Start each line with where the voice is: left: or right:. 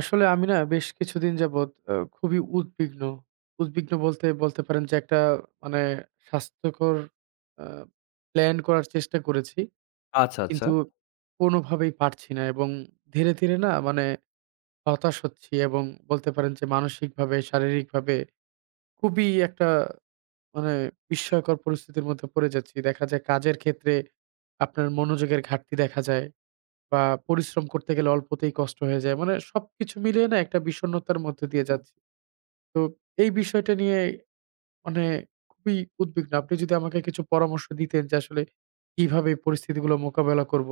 right: আসলে আমি না বেশ কিছুদিন যাবৎ খুবই উদ্বিগ্ন। উদ্বিগ্ন বলতে পারেন যে একটা মানে স্বাস্থ্যকর আ প্ল্যান করার চেষ্টা করেছি।
left: আচ্ছা, আচ্ছা।
right: কিন্তু কোনোভাবেই পারছি না এবং ধীরে, ধীরে না মানে হতাশ হচ্ছি এবং বলতে পারেন যে মানসিকভাবে, শারীরিকভাবে খুবই একটা মানে বিস্ময়কর পরিস্থিতির মধ্যে পড়ে যাচ্ছি। দেখা যায় কাজের ক্ষেত্রে আপনার মনোযোগের ঘাটতি দেখা যায়। বা পরিশ্রম করতে গেলে অল্পতেই কষ্ট হয়ে যায়। মানে সবকিছু মিলিয়ে না একটা বিষণ্ণতার মধ্যে দিয়ে যাচ্ছি। তো এই বিষয়টা নিয়ে মানে খুবই উদ্বিগ্ন। আপনি যদি আমাকে কিছু পরামর্শ দিতেন যে আসলে কিভাবে এই পরিস্থিতিগুলো মোকাবেলা করব?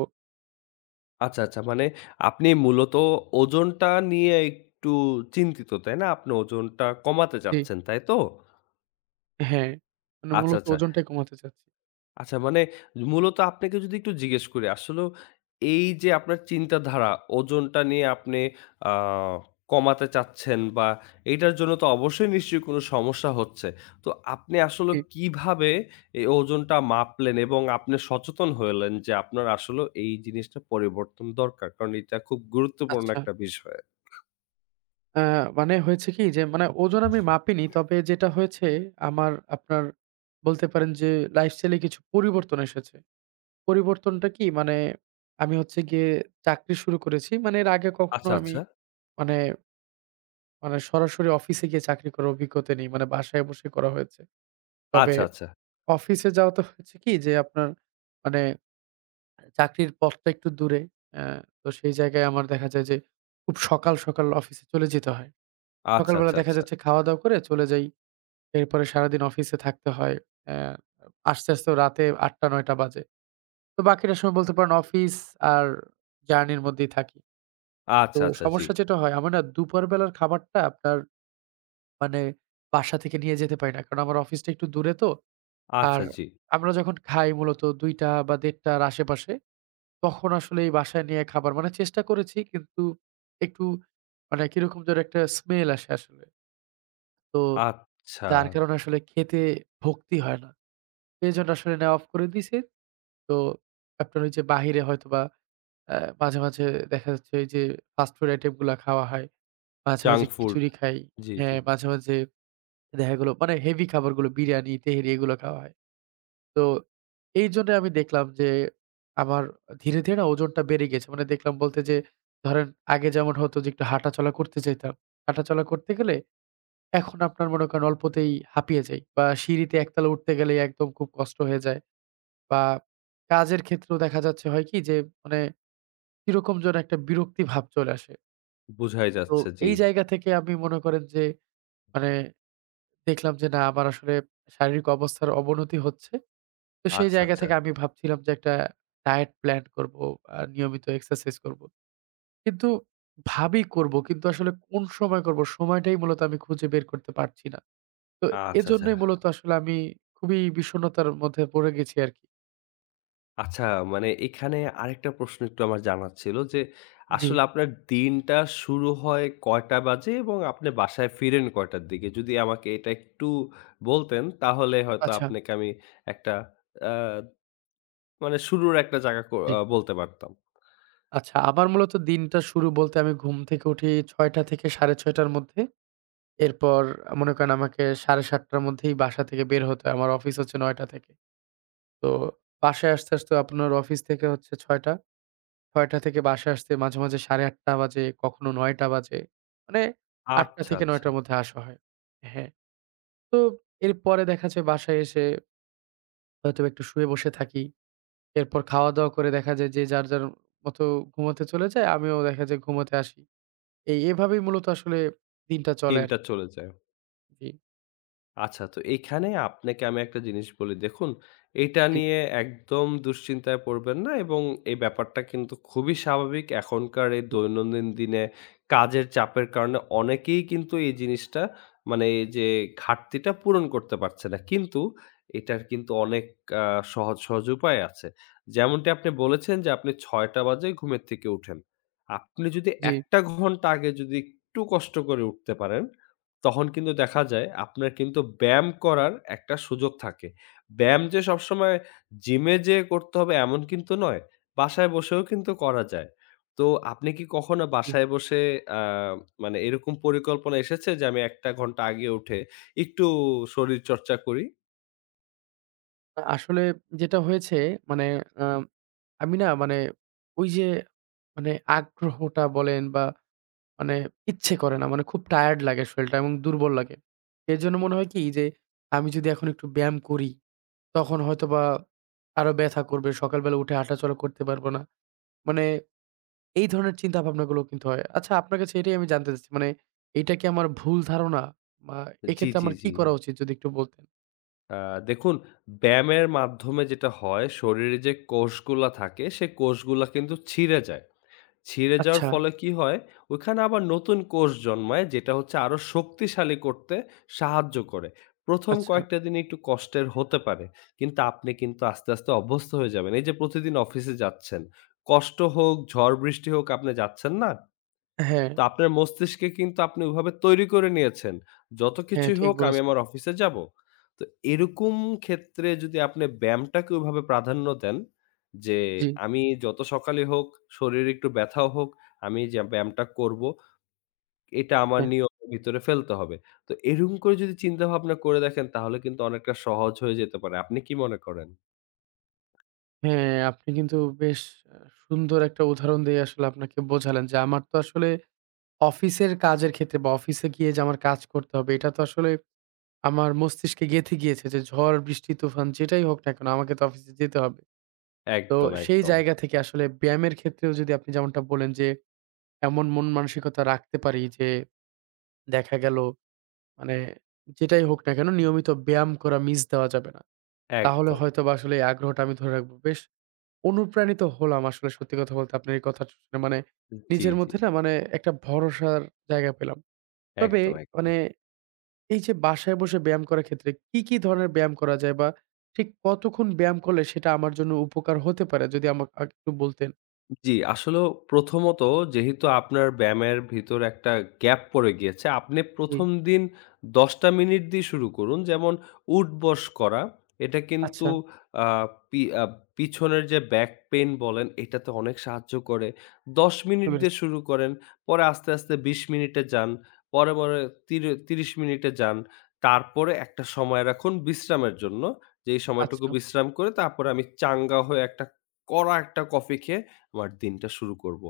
left: আচ্ছা, আচ্ছা। মানে আপনি মূলত ওজনটা নিয়ে একটু চিন্তিত, তাই না? আপনি ওজনটা কমাতে
right: জি,
left: চাচ্ছেন, তাই তো?
right: হ্যাঁ, মানে
left: আচ্ছা,
right: মূলত
left: আচ্ছা।
right: ওজনটাই কমাতে চাচ্ছি।
left: আচ্ছা মানে মূলত আপনাকে যদি একটু জিজ্ঞেস করি, আসলেও এই যে আপনার চিন্তাধারা, ওজনটা নিয়ে আপনি আ কমাতে চাচ্ছেন, বা এইটার জন্য তো অবশ্যই নিশ্চয়ই কোনো সমস্যা হচ্ছে। তো আপনি আসলে
right: জি,
left: কিভাবে এই ওজনটা মাপলেন এবং আপনি সচেতন হলেন যে আপনার আসলেও এই জিনিসটা পরিবর্তন দরকার। কারণ এটা খুব গুরুত্বপূর্ণ
right: আচ্ছা।
left: একটা বিষয়।
right: আ মানে হয়েছে কি যে মানে ওজন আমি মাপিনি। তবে যেটা হয়েছে আমার আপনার বলতে পারেন যে লাইফস্টাইল এ কিছু পরিবর্তন এসেছে। পরিবর্তনটা কি মানে আমি হচ্ছে গিয়ে চাকরি শুরু করেছি। মানে এর আগে কখনো
left: আচ্ছা,
right: আমি
left: আচ্ছা।
right: মানে, মানে সরাসরি অফিসে গিয়ে চাকরি করার অভিজ্ঞতা নেই। মানে বাসায় বসে করা হয়েছে। তবে
left: আচ্ছা, আচ্ছা।
right: অফিসে যাওয়াতে হয়েছে কি যে আপনার মানে চাকরির পথটা একটু দূরে। অ্যা তো সেই জায়গায় আমার দেখা যায় যে খুব সকাল, সকাল অফিসে চলে যেতে হয়।
left: আচ্ছা,
right: সকালবেলা
left: আচ্ছা,
right: দেখা
left: আচ্ছা।
right: যাচ্ছে খাওয়া-দাওয়া করে চলে যাই। এরপরে সারাদিন অফিসে থাকতে হয়। অ্যা আসতে, আসতেও রাতে ৮ঃ০০-৯ঃ০০ বাজে। তো বাকিটা সময় বলতে পারেন অফিস আর জার্নির মধ্যেই থাকি। তো
left: আচ্ছা, আচ্ছা, জি।
right: সমস্যা যেটা হয় আমি না দুপুর বেলার খাবারটা আপনার মানে বাসা থেকে নিয়ে যেতে পারি না। কারণ আমার অফিসটা একটু দূরে তো। আর
left: আচ্ছা, জি।
right: আমরা যখন খাই মূলত ২টা বা ১:৩০ র আশেপাশে তখন আসলে এই বাসায় নিয়ে খাবার মানে চেষ্টা করেছি কিন্তু একটু মানে কিরকম যেন একটা স্মেল আসে আসলে। তো
left: আচ্ছা।
right: যার কারণে আসলে খেতে ভক্তি হয় না। এজন্য আসলে নেওয়া অফ করে দিয়েছি। তো আপনার ওই যে বাহিরে হয়তোবা মাঝে, মাঝে দেখা যাচ্ছে এই যে ফাস্ট ফুড আইটেম গুলা খাওয়া হয়। মাঝে,
left: জাঙ্ক
right: মাঝে
left: ফুড।
right: খিচুড়ি খাই।
left: জি, জি।
right: হ্যাঁ, মাঝে, মাঝে দেখা গেল মানে হেভি খাবারগুলো বিরিয়ানি, তেহেরি এগুলো খাওয়া হয়। তো এইজন্য আমি দেখলাম যে আমার ধীরে, ধীরে না ওজনটা বেড়ে গেছে। মানে দেখলাম বলতে যে ধরেন আগে যেমন হতো যে একটু হাঁটাচলা করতে চাইতাম। হাঁটাচলা করতে গেলে এখন আপনার মনে করেন অল্পতেই হাঁপিয়ে যাই বা সিঁড়িতে একতলা উঠতে গেলেই একদম খুব কষ্ট হয়ে যায়, বা কাজের ক্ষেত্রেও দেখা যাচ্ছে হয় কি যে মানে কিরকম যেন একটা বিরক্তি ভাব চলে আসে।
left: বুঝাই
right: তো
left: যাচ্ছে, জি।
right: এই জায়গা থেকে আমি মনে করেন যে মানে দেখলাম যে না আমার আসলে শারীরিক অবস্থার অবনতি হচ্ছে। তো সেই
left: আচ্ছা,
right: জায়গা
left: আচ্ছা।
right: থেকে আমি ভাবছিলাম যে একটা ডায়েট প্ল্যান করব, নিয়মিত এক্সারসাইজ করব। কিন্তু ভাবি করব কিন্তু আসলে কোন সময় করব সময়টাই মূলত আমি খুঁজে বের করতে পারছি না। তো
left: আচ্ছা, আচ্ছা।
right: এজন্যই মূলত আসলে আমি খুবই বিষণ্ণতার মধ্যে পড়ে গেছি আরকি।
left: আচ্ছা মানে এখানে আরেকটা প্রশ্ন একটু আমার জানার ছিল যে,
right: জি,
left: আসলে আপনার দিনটা শুরু হয় কয়টা বাজে এবং আপনি বাসায় ফিরেন কয়টার দিকে? যদি আমাকে এটা একটু বলতেন তাহলে হয়তো
right: আচ্ছা,
left: আপনাকে আমি একটা আ মানে শুরুর একটা জায়গা ক
right: জি।
left: আ বলতে পারতাম।
right: আচ্ছা আমার মূলত দিনটা শুরু বলতে আমি ঘুম থেকে উঠি ৬ঃ০০ থেকে ৬:৩০ র মধ্যে। এরপর মনে করেন আমাকে ৭:৩০ টার মধ্যেই বাসা থেকে বের হতে হয়। আমার অফিস হচ্ছে ৯ঃ০০ থেকে। তো বাসায় আসতে, আসতে আপনার অফিস থেকে হচ্ছে ৬ঃ০০ ৬ঃ০০ থেকে বাসায় আসতে মাঝে, মাঝে ৮:৩০ বাজে, কখনো ৯ঃ০০ বাজে। মানে ৮ঃ০০
left: আচ্ছা,
right: থেকে
left: আচ্ছা।
right: ৯ঃ০০ র মধ্যে আসা হয়। হ্যাঁ, তো এরপরে দেখা যায় বাসায় এসে হয়তো একটু শুয়ে বসে থাকি। এরপর খাওয়া-দাওয়া করে দেখা যায় যে যার, যার মতো ঘুমোতে চলে যায়। আমিও দেখা যায় ঘুমোতে আসি। এই এভাবেই মূলত আসলে দিনটা চলে
left: দিনটা
right: আরকি।
left: চলে যায়।
right: জি,
left: আচ্ছা, তো এইখানে আপনাকে আমি একটা জিনিস বলি। দেখুন, এটা
right: জি,
left: নিয়ে একদম দুশ্চিন্তায় পড়বেন না, এবং এই ব্যাপারটা কিন্তু খুবই স্বাভাবিক। এখনকার এই দৈনন্দিন দিনে কাজের চাপের কারণে অনেকেই কিন্তু এই জিনিসটা মানে এই যে ঘাটতিটা পূরণ করতে পারছে না। কিন্তু এটার কিন্তু অনেক আ সহজ, সহজ উপায় আছে। যেমনটি আপনি বলেছেন যে আপনি ৬ টা বাজে ঘুমের থেকে উঠেন। আপনি যদি
right: জি,
left: ১ টা ঘন্টা আগে যদি একটু কষ্ট করে উঠতে পারেন, তখন কিন্তু দেখা যায় আপনার কিন্তু ব্যায়াম করার একটা সুযোগ থাকে। ব্যায়াম যে সবসময় জিমে যেয়ে করতে হবে এমন কিন্তু নয়। বাসায় বসেও কিন্তু করা যায়। তো আপনি কি কখনো
right: জি।
left: বাসায় বসে আ মানে এরকম পরিকল্পনা এসেছে যে আমি ১ টা ঘন্টা আগে উঠে একটু শরীরচর্চা করি?
right: আসলে যেটা হয়েছে মানে আ আমি না মানে ওই যে মানে আগ্রহটা বলেন বা মানে ইচ্ছে করে না। মানে খুব টায়ার্ড লাগে শরীরটা এবং দুর্বল লাগে। এজন্য মনে হয় কি যে আমি যদি এখন একটু ব্যায়াম করি তখন হয়তোবা আরো ব্যথা করবে। সকালবেলা উঠে হাঁটাচলা করতে পারবো না। মানে এই ধরনের চিন্তা ভাবনাগুলো কিন্তু হয়। আচ্ছা আপনার কাছে এটাই আমি জানতে চাচ্ছি মানে এটা কি আমার ভুল ধারণা? বা
left: জি,
right: এক্ষেত্রে
left: জি,
right: আমার
left: জি।
right: কি করা উচিত যদি একটু বলতেন?
left: আ দেখুন, ব্যায়ামের মাধ্যমে যেটা হয়, শরীরে যে কোষগুলা থাকে সে কোষগুলা কিন্তু ছিঁড়ে যায়। ছিঁড়ে যাওয়ার
right: আচ্ছা,
left: ফলে কি হয়? ওইখানে আবার নতুন কোষ জন্মায়, যেটা হচ্ছে আরো শক্তিশালী করতে সাহায্য করে। ১ম
right: আচ্ছা।
left: কয়েকটা দিন একটু কষ্টের হতে পারে। কিন্তু আপনি কিন্তু আস্তে, আস্তে অভ্যস্ত হয়ে যাবেন। এই যে প্রতিদিন অফিসে যাচ্ছেন। কষ্ট হোক, ঝড় বৃষ্টি হোক, আপনি যাচ্ছেন না?
right: হ্যাঁ,
left: তো আপনার মস্তিষ্কে কিন্তু আপনি ওভাবে তৈরি করে নিয়েছেন। যত
right: হ্যাঁ
left: কিছুই
right: ঠিক
left: হোক আমি
right: বলেছেন।
left: আমার অফিসে যাবো। তো এরকম ক্ষেত্রে যদি আপনি ব্যায়ামটাকে ওইভাবে প্রাধান্য দেন যে,
right: জি,
left: আমি যত সকালই হোক, শরীরে একটু ব্যথাও হোক, আমি যে ব্যায়ামটা করবো, এটা আমার
right: হ্যাঁ,
left: নিয়মের ভিতরে ফেলতে হবে। তো এরকম করে যদি চিন্তাভাবনা করে দেখেন তাহলে কিন্তু অনেকটা সহজ হয়ে যেতে পারে। আপনি কি মনে করেন?
right: হ্যাঁ, আপনি কিন্তু বেশ আ সুন্দর একটা উদাহরণ দিয়ে আসলে আপনাকে বোঝালেন যে, আমার তো আসলে অফিসের কাজের ক্ষেত্রে বা অফিসে গিয়ে যে আমার কাজ করতে হবে, এটা তো আসলে আমার মস্তিষ্কে গেঁথে গিয়েছে যে ঝড়, বৃষ্টি, তুফান যেটাই হোক না কেন আমাকে তো অফিসে যেতে হবে। তো
left: একদম,
right: সেই
left: একদম,
right: জায়গা থেকে আসলে ব্যায়ামের ক্ষেত্রেও যদি আপনি যেমনটা বললেন যে, এমন মন মানসিকতা রাখতে পারি যে দেখা গেল মানে যেটাই হোক না কেন নিয়মিত ব্যায়াম করা মিস দেওয়া যাবে না। তাহলে
left: একদম।
right: হয়তোবা আসলে এই আগ্রহটা আমি ধরে রাখবো। বেশ অনুপ্রাণিত হলাম আসলে সত্যি কথা বলতে আপনার এই কথাটা শুনে। মানে
left: জি,
right: নিজের
left: জি।
right: মধ্যে না মানে একটা ভরসার জায়গা পেলাম। তবে
left: একদম, একদম।
right: মানে এই যে বাসায় বসে ব্যায়াম করার ক্ষেত্রে কি, কি ধরনের ব্যায়াম করা যায় বা ঠিক কতক্ষণ ব্যায়াম করলে সেটা আমার জন্য উপকার হতে পারে? যদি আমাকে একটু বলতেন।
left: জি, আসলেও প্রথমত, যেহেতু আপনার ব্যায়ামের ভিতর একটা গ্যাপ পড়ে গিয়েছে, আপনি
right: জি।
left: ১ম দিন ১০ টা মিনিট দিয়ে শুরু করুন। যেমন উঠবস করা। এটা কিন্তু
right: আচ্ছা,
left: আ পি আ পিছনের যে ব্যাক পেইন বলেন, এটাতে অনেক সাহায্য করে। ১০
right: বুঝতে
left: মিনিট দিয়ে
right: পেরেছি।
left: শুরু করেন, পরে আস্তে, আস্তে ২০ মিনিটে যান, পরে ৩০ মিনিটে যান। তারপরে একটা সময় রাখুন বিশ্রামের জন্য। যেই সময়টুকু
right: আচ্ছা,
left: বিশ্রাম করে তারপরে আমি চাঙ্গা হয়ে একটা কড়া একটা কফি খেয়ে আমার দিনটা শুরু করব।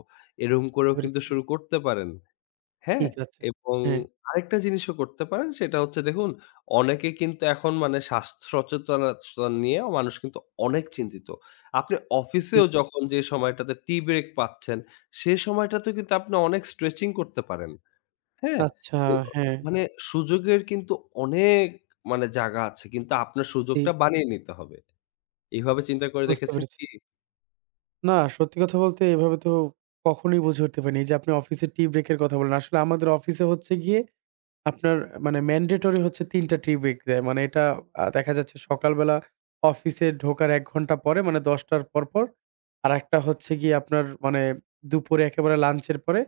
left: এরকম
right: বুঝতে
left: করেও কিন্তু
right: পেরেছি।
left: শুরু করতে পারেন। হ্যাঁ?
right: ঠিক আছে।
left: এবং
right: হ্যাঁ।
left: আরেকটা জিনিসও করতে পারেন, সেটা হচ্ছে, দেখুন, অনেকে কিন্তু এখন মানে স্বাস্থ্য সচেতনতা নিয়ে মানুষ কিন্তু অনেক চিন্তিত। আপনি
right: জি।
left: অফিসেও জি। যখন যে সময়টাতে টি ব্রেক পাচ্ছেন, সে সময়টাতেও কিন্তু আপনি অনেক স্ট্রেচিং করতে পারেন। হ্যাঁ?
right: আচ্ছা,
left: ও
right: হ্যাঁ।
left: মানে সুযোগের কিন্তু অনেক জায়গা আছে। কিন্তু আপনার
right: জি।
left: সুযোগটা বানিয়ে নিতে হবে। এভাবে চিন্তা করে
right: বুঝতে
left: দেখেছেন
right: পেরেছি।
left: কি?
right: না সত্যি কথা বলতে এভাবে তো কখনোই বুঝে উঠতে পারিনি। এই যে আপনি অফিসে টি ব্রেক এর কথা বললেন। আসলে আমাদের অফিসে হচ্ছে গিয়ে আপনার মানে ম্যান্ডেটরি হচ্ছে ৩ টা টি ব্রেক দেয়। মানে এটা দেখা যাচ্ছে সকালবেলা অফিসে ঢোকার ১ ঘন্টা পরে মানে ১০:০০ র পরপর। আরেকটা হচ্ছে গিয়ে আপনার মানে দুপুরে একেবারে লাঞ্চের পরে।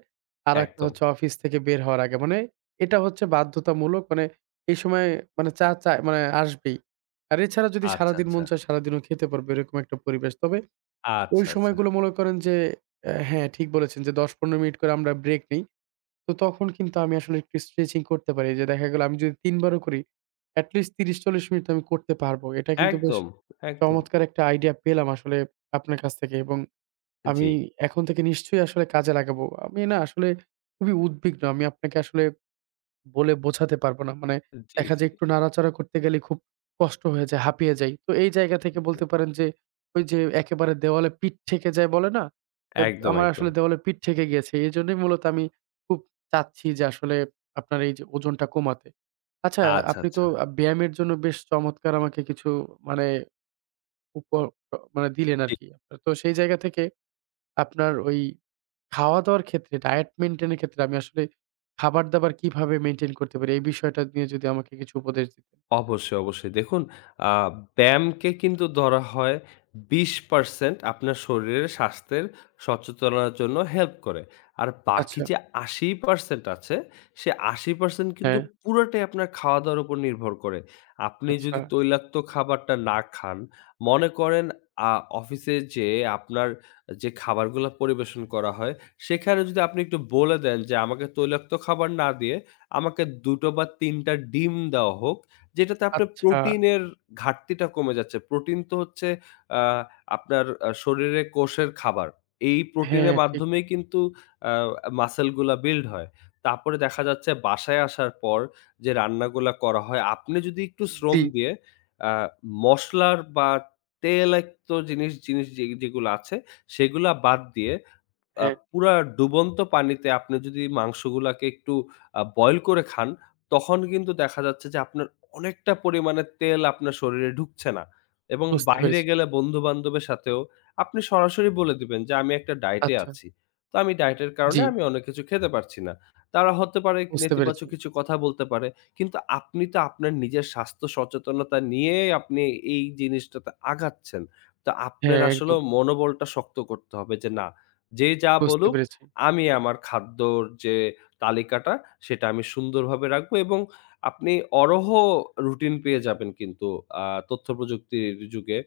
right: আরেকটা
left: একদম।
right: হচ্ছে অফিস থেকে বের হওয়ার আগে। মানে এটা হচ্ছে বাধ্যতামূলক। মানে এই সময় মানে চা চায় মানে আসবেই। আর এছাড়া যদি
left: আচ্ছা,
right: সারাদিন
left: আচ্ছা,
right: মন চায় সারাদিনও খেতে পারবে এরকম একটা পরিবেশ। তবে ওই
left: আচ্ছা, আচ্ছা।
right: সময়গুলো মনে করেন যে হ্যাঁ, ঠিক বলেছেন যে ১০-১৫ মিনিট করে আমরা ব্রেক নেই। তো তখন কিন্তু আমি আসলে একটু স্ট্রেচিং করতে পারি। যে দেখা গেল আমি যদি ৩ বারও করি, এটলিস্ট ৩০-৪০ মিনিট তো আমি করতে পারবো। এটা কিন্তু বেশ
left: একদম, একদম।
right: চমৎকার একটা আইডিয়া পেলাম আসলে আপনার কাছ থেকে এবং আমি
left: জি,
right: এখন থেকে নিশ্চয়ই আসলে কাজে লাগাবো। আমি না আসলে খুবই উদ্বিগ্ন। আমি আপনাকে আসলে বলে বোঝাতে পারবো না। মানে
left: জি,
right: দেখা
left: জি,
right: যায় একটু নাড়াচাড়া করতে গেলে খুব কষ্ট হয়ে যায়, হাঁপিয়ে যাই। তো এই জায়গা থেকে
left: জি।
right: বলতে পারেন যে ওই যে একেবারে দেওয়ালে পিঠ ঠেকে যায় বলে না? এব
left: একদম,
right: আমার
left: একদম।
right: আসলে দেওয়ালে পিঠ ঠেকে গিয়েছে। এজন্যই মূলত আমি খুব চাচ্ছি যে আসলে আপনার এই যে ওজনটা কমাতে। আচ্ছা
left: আচ্ছা,
right: আপনি তো
left: আচ্ছা।
right: ব্যায়ামের জন্য বেশ চমৎকার আমাকে কিছু মানে উপ মানে দিলেন
left: জি।
right: আরকি। তো সেই জায়গা থেকে আপনার ওই খাওয়া-দাওয়ার ক্ষেত্রে ডায়েট মেইনটেইন এর ক্ষেত্রে আমি আসলে খাবার-দাবার কিভাবে মেইনটেইন করতে পারি? এই বিষয়টা নিয়ে যদি আমাকে কিছু উপদেশ দিতেন।
left: অবশ্যই, অবশ্যই। দেখুন, আ ব্যায়ামকে কিন্তু ধরা হয় ২০% আপনার শরীরের স্বাস্থ্যের সচেতনার জন্য হেল্প করে। আর বাকি
right: আচ্ছা।
left: যে ৮০% আছে, সে ৮০% কিন্তু
right: হ্যাঁ।
left: পুরাটাই আপনার খাওয়া-দাওয়ার উপর নির্ভর করে। আপনি
right: আচ্ছা,
left: যদি তৈলাক্ত খাবারটা না খান, মনে করেন আ অফিসে যেয়ে আপনার যে খাবারগুলা পরিবেশন করা হয়, সেখানে যদি আপনি একটু বলে দেন যে, "আমাকে তৈলাক্ত খাবার না দিয়ে আমাকে ২ টো বা ৩ টা ডিম দেওয়া হোক।" যেটাতে আপনার
right: আচ্ছা।
left: প্রোটিনের ঘাটতিটা কমে যাচ্ছে। প্রোটিন তো হচ্ছে আ আপনার শরীরে কোষের খাবার। এই প্রোটিনের
right: হ্যাঁ, ঠিক।
left: মাধ্যমেই কিন্তু আ মাসল গুলা বিল্ড হয়। তারপরে দেখা যাচ্ছে বাসায় আসার পর যে রান্নাগুলা করা হয়, আপনি যদি একটু শ্রম
right: জি।
left: দিয়ে আ মসলার বা তেলাক্ত জিনিস যে যেগুলো আছে সেগুলা বাদ দিয়ে আ
right: হ্যাঁ,
left: পুরা ডুবন্ত পানিতে আপনি যদি মাংসগুলাকে একটু বয়েল করে খান, তখন কিন্তু দেখা যাচ্ছে যে আপনার অনেকটা পরিমাণে তেল আপনার শরীরে ঢুকছে না। এবং
right: বুঝতে
left: বাহিরে
right: পেরেছি।
left: গেলে বন্ধু-বান্ধবের সাথেও আপনি সরাসরি বলে দিবেন যে, "আমি একটা ডায়েটে
right: আচ্ছা।
left: আছি। তো আমি ডায়েটের কারণে
right: জি,
left: আমি অনেক কিছু খেতে পারছি না।" তারা হতে পারে
right: বুঝতে পেরেছি।
left: নেতিবাচক কিছু কথা বলতে পারে। কিন্তু আপনি তো আপনার নিজের স্বাস্থ্য সচেতনতা নিয়ে আপনি এই জিনিসটাতে আগাচ্ছেন। তো আপনার
right: হ্যাঁ, একদম
left: আসলেও মনোবলটা শক্ত করতে হবে যে, "না, যে যা
right: বুঝতে
left: বলুক,
right: পেরেছি।
left: আমি আমার খাদ্যর যে তালিকাটা সেটা আমি সুন্দরভাবে রাখবো।" এবং আপনি অরহ রুটিন পেয়ে যাবেন কিন্তু তথ্যপ্রযুক্তির যুগে।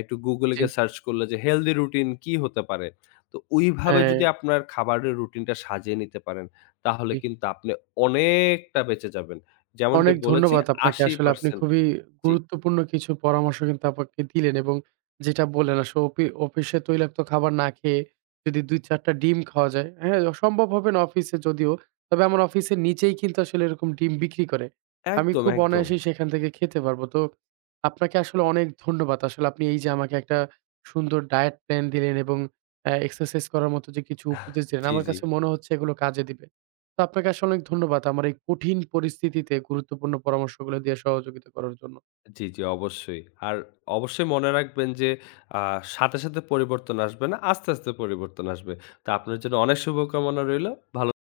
left: একটু Google
right: জি,
left: গিয়ে সার্চ করলে যে হেলদি রুটিন কি হতে পারে? তো ওইভাবে
right: হ্যাঁ।
left: যদি আপনার খাবারের রুটিনটা সাজিয়ে নিতে পারেন, তাহলে কিন্তু আপনি অনেকটা বেঁচে যাবেন। যেমনটি
right: অনেক
left: বলেছি
right: ধন্যবাদ আপনাকে। আসলে আপনি
left: ৮০%।
right: খুবই
left: জি।
right: গুরুত্বপূর্ণ কিছু পরামর্শ কিন্তু আমাকে দিলেন এবং যেটা বললেন আসলে অফিসে তৈলাক্ত খাবার না খেয়ে যদি ২-৪ টা ডিম খাওয়া যায়, হ্যাঁ? সম্ভব হবে না অফিসে যদিও। তবে আমার অফিসের নিচেই কিন্তু আসলে এরকম ডিম বিক্রি করে। আমি
left: একদম,
right: খুব
left: একদম।
right: অনায়াসেই সেখান থেকে খেতে পারবো। তো আপনাকে আসলে অনেক ধন্যবাদ। আসলে আপনি এই যে আমাকে একটা সুন্দর ডায়েট প্ল্যান দিলেন এবং এক্সারসাইজ করার মতো যে কিছু উপদেশ দিলেন,
left: জি,
right: আমার
left: জি।
right: কাছে মনে হচ্ছে এগুলো কাজে দিবে। তো আপনাকে আসলে অনেক ধন্যবাদ আমার এই কঠিন পরিস্থিতিতে গুরুত্বপূর্ণ পরামর্শগুলো দিয়ে সহযোগিতা করার জন্য।
left: জি, জি, অবশ্যই। আর অবশ্যই মনে রাখবেন যে আ সাথে, সাথে পরিবর্তন আসবে না। আস্তে, আস্তে পরিবর্তন আসবে। তো আপনার জন্য অনেক শুভকামনা রইলো। ভালো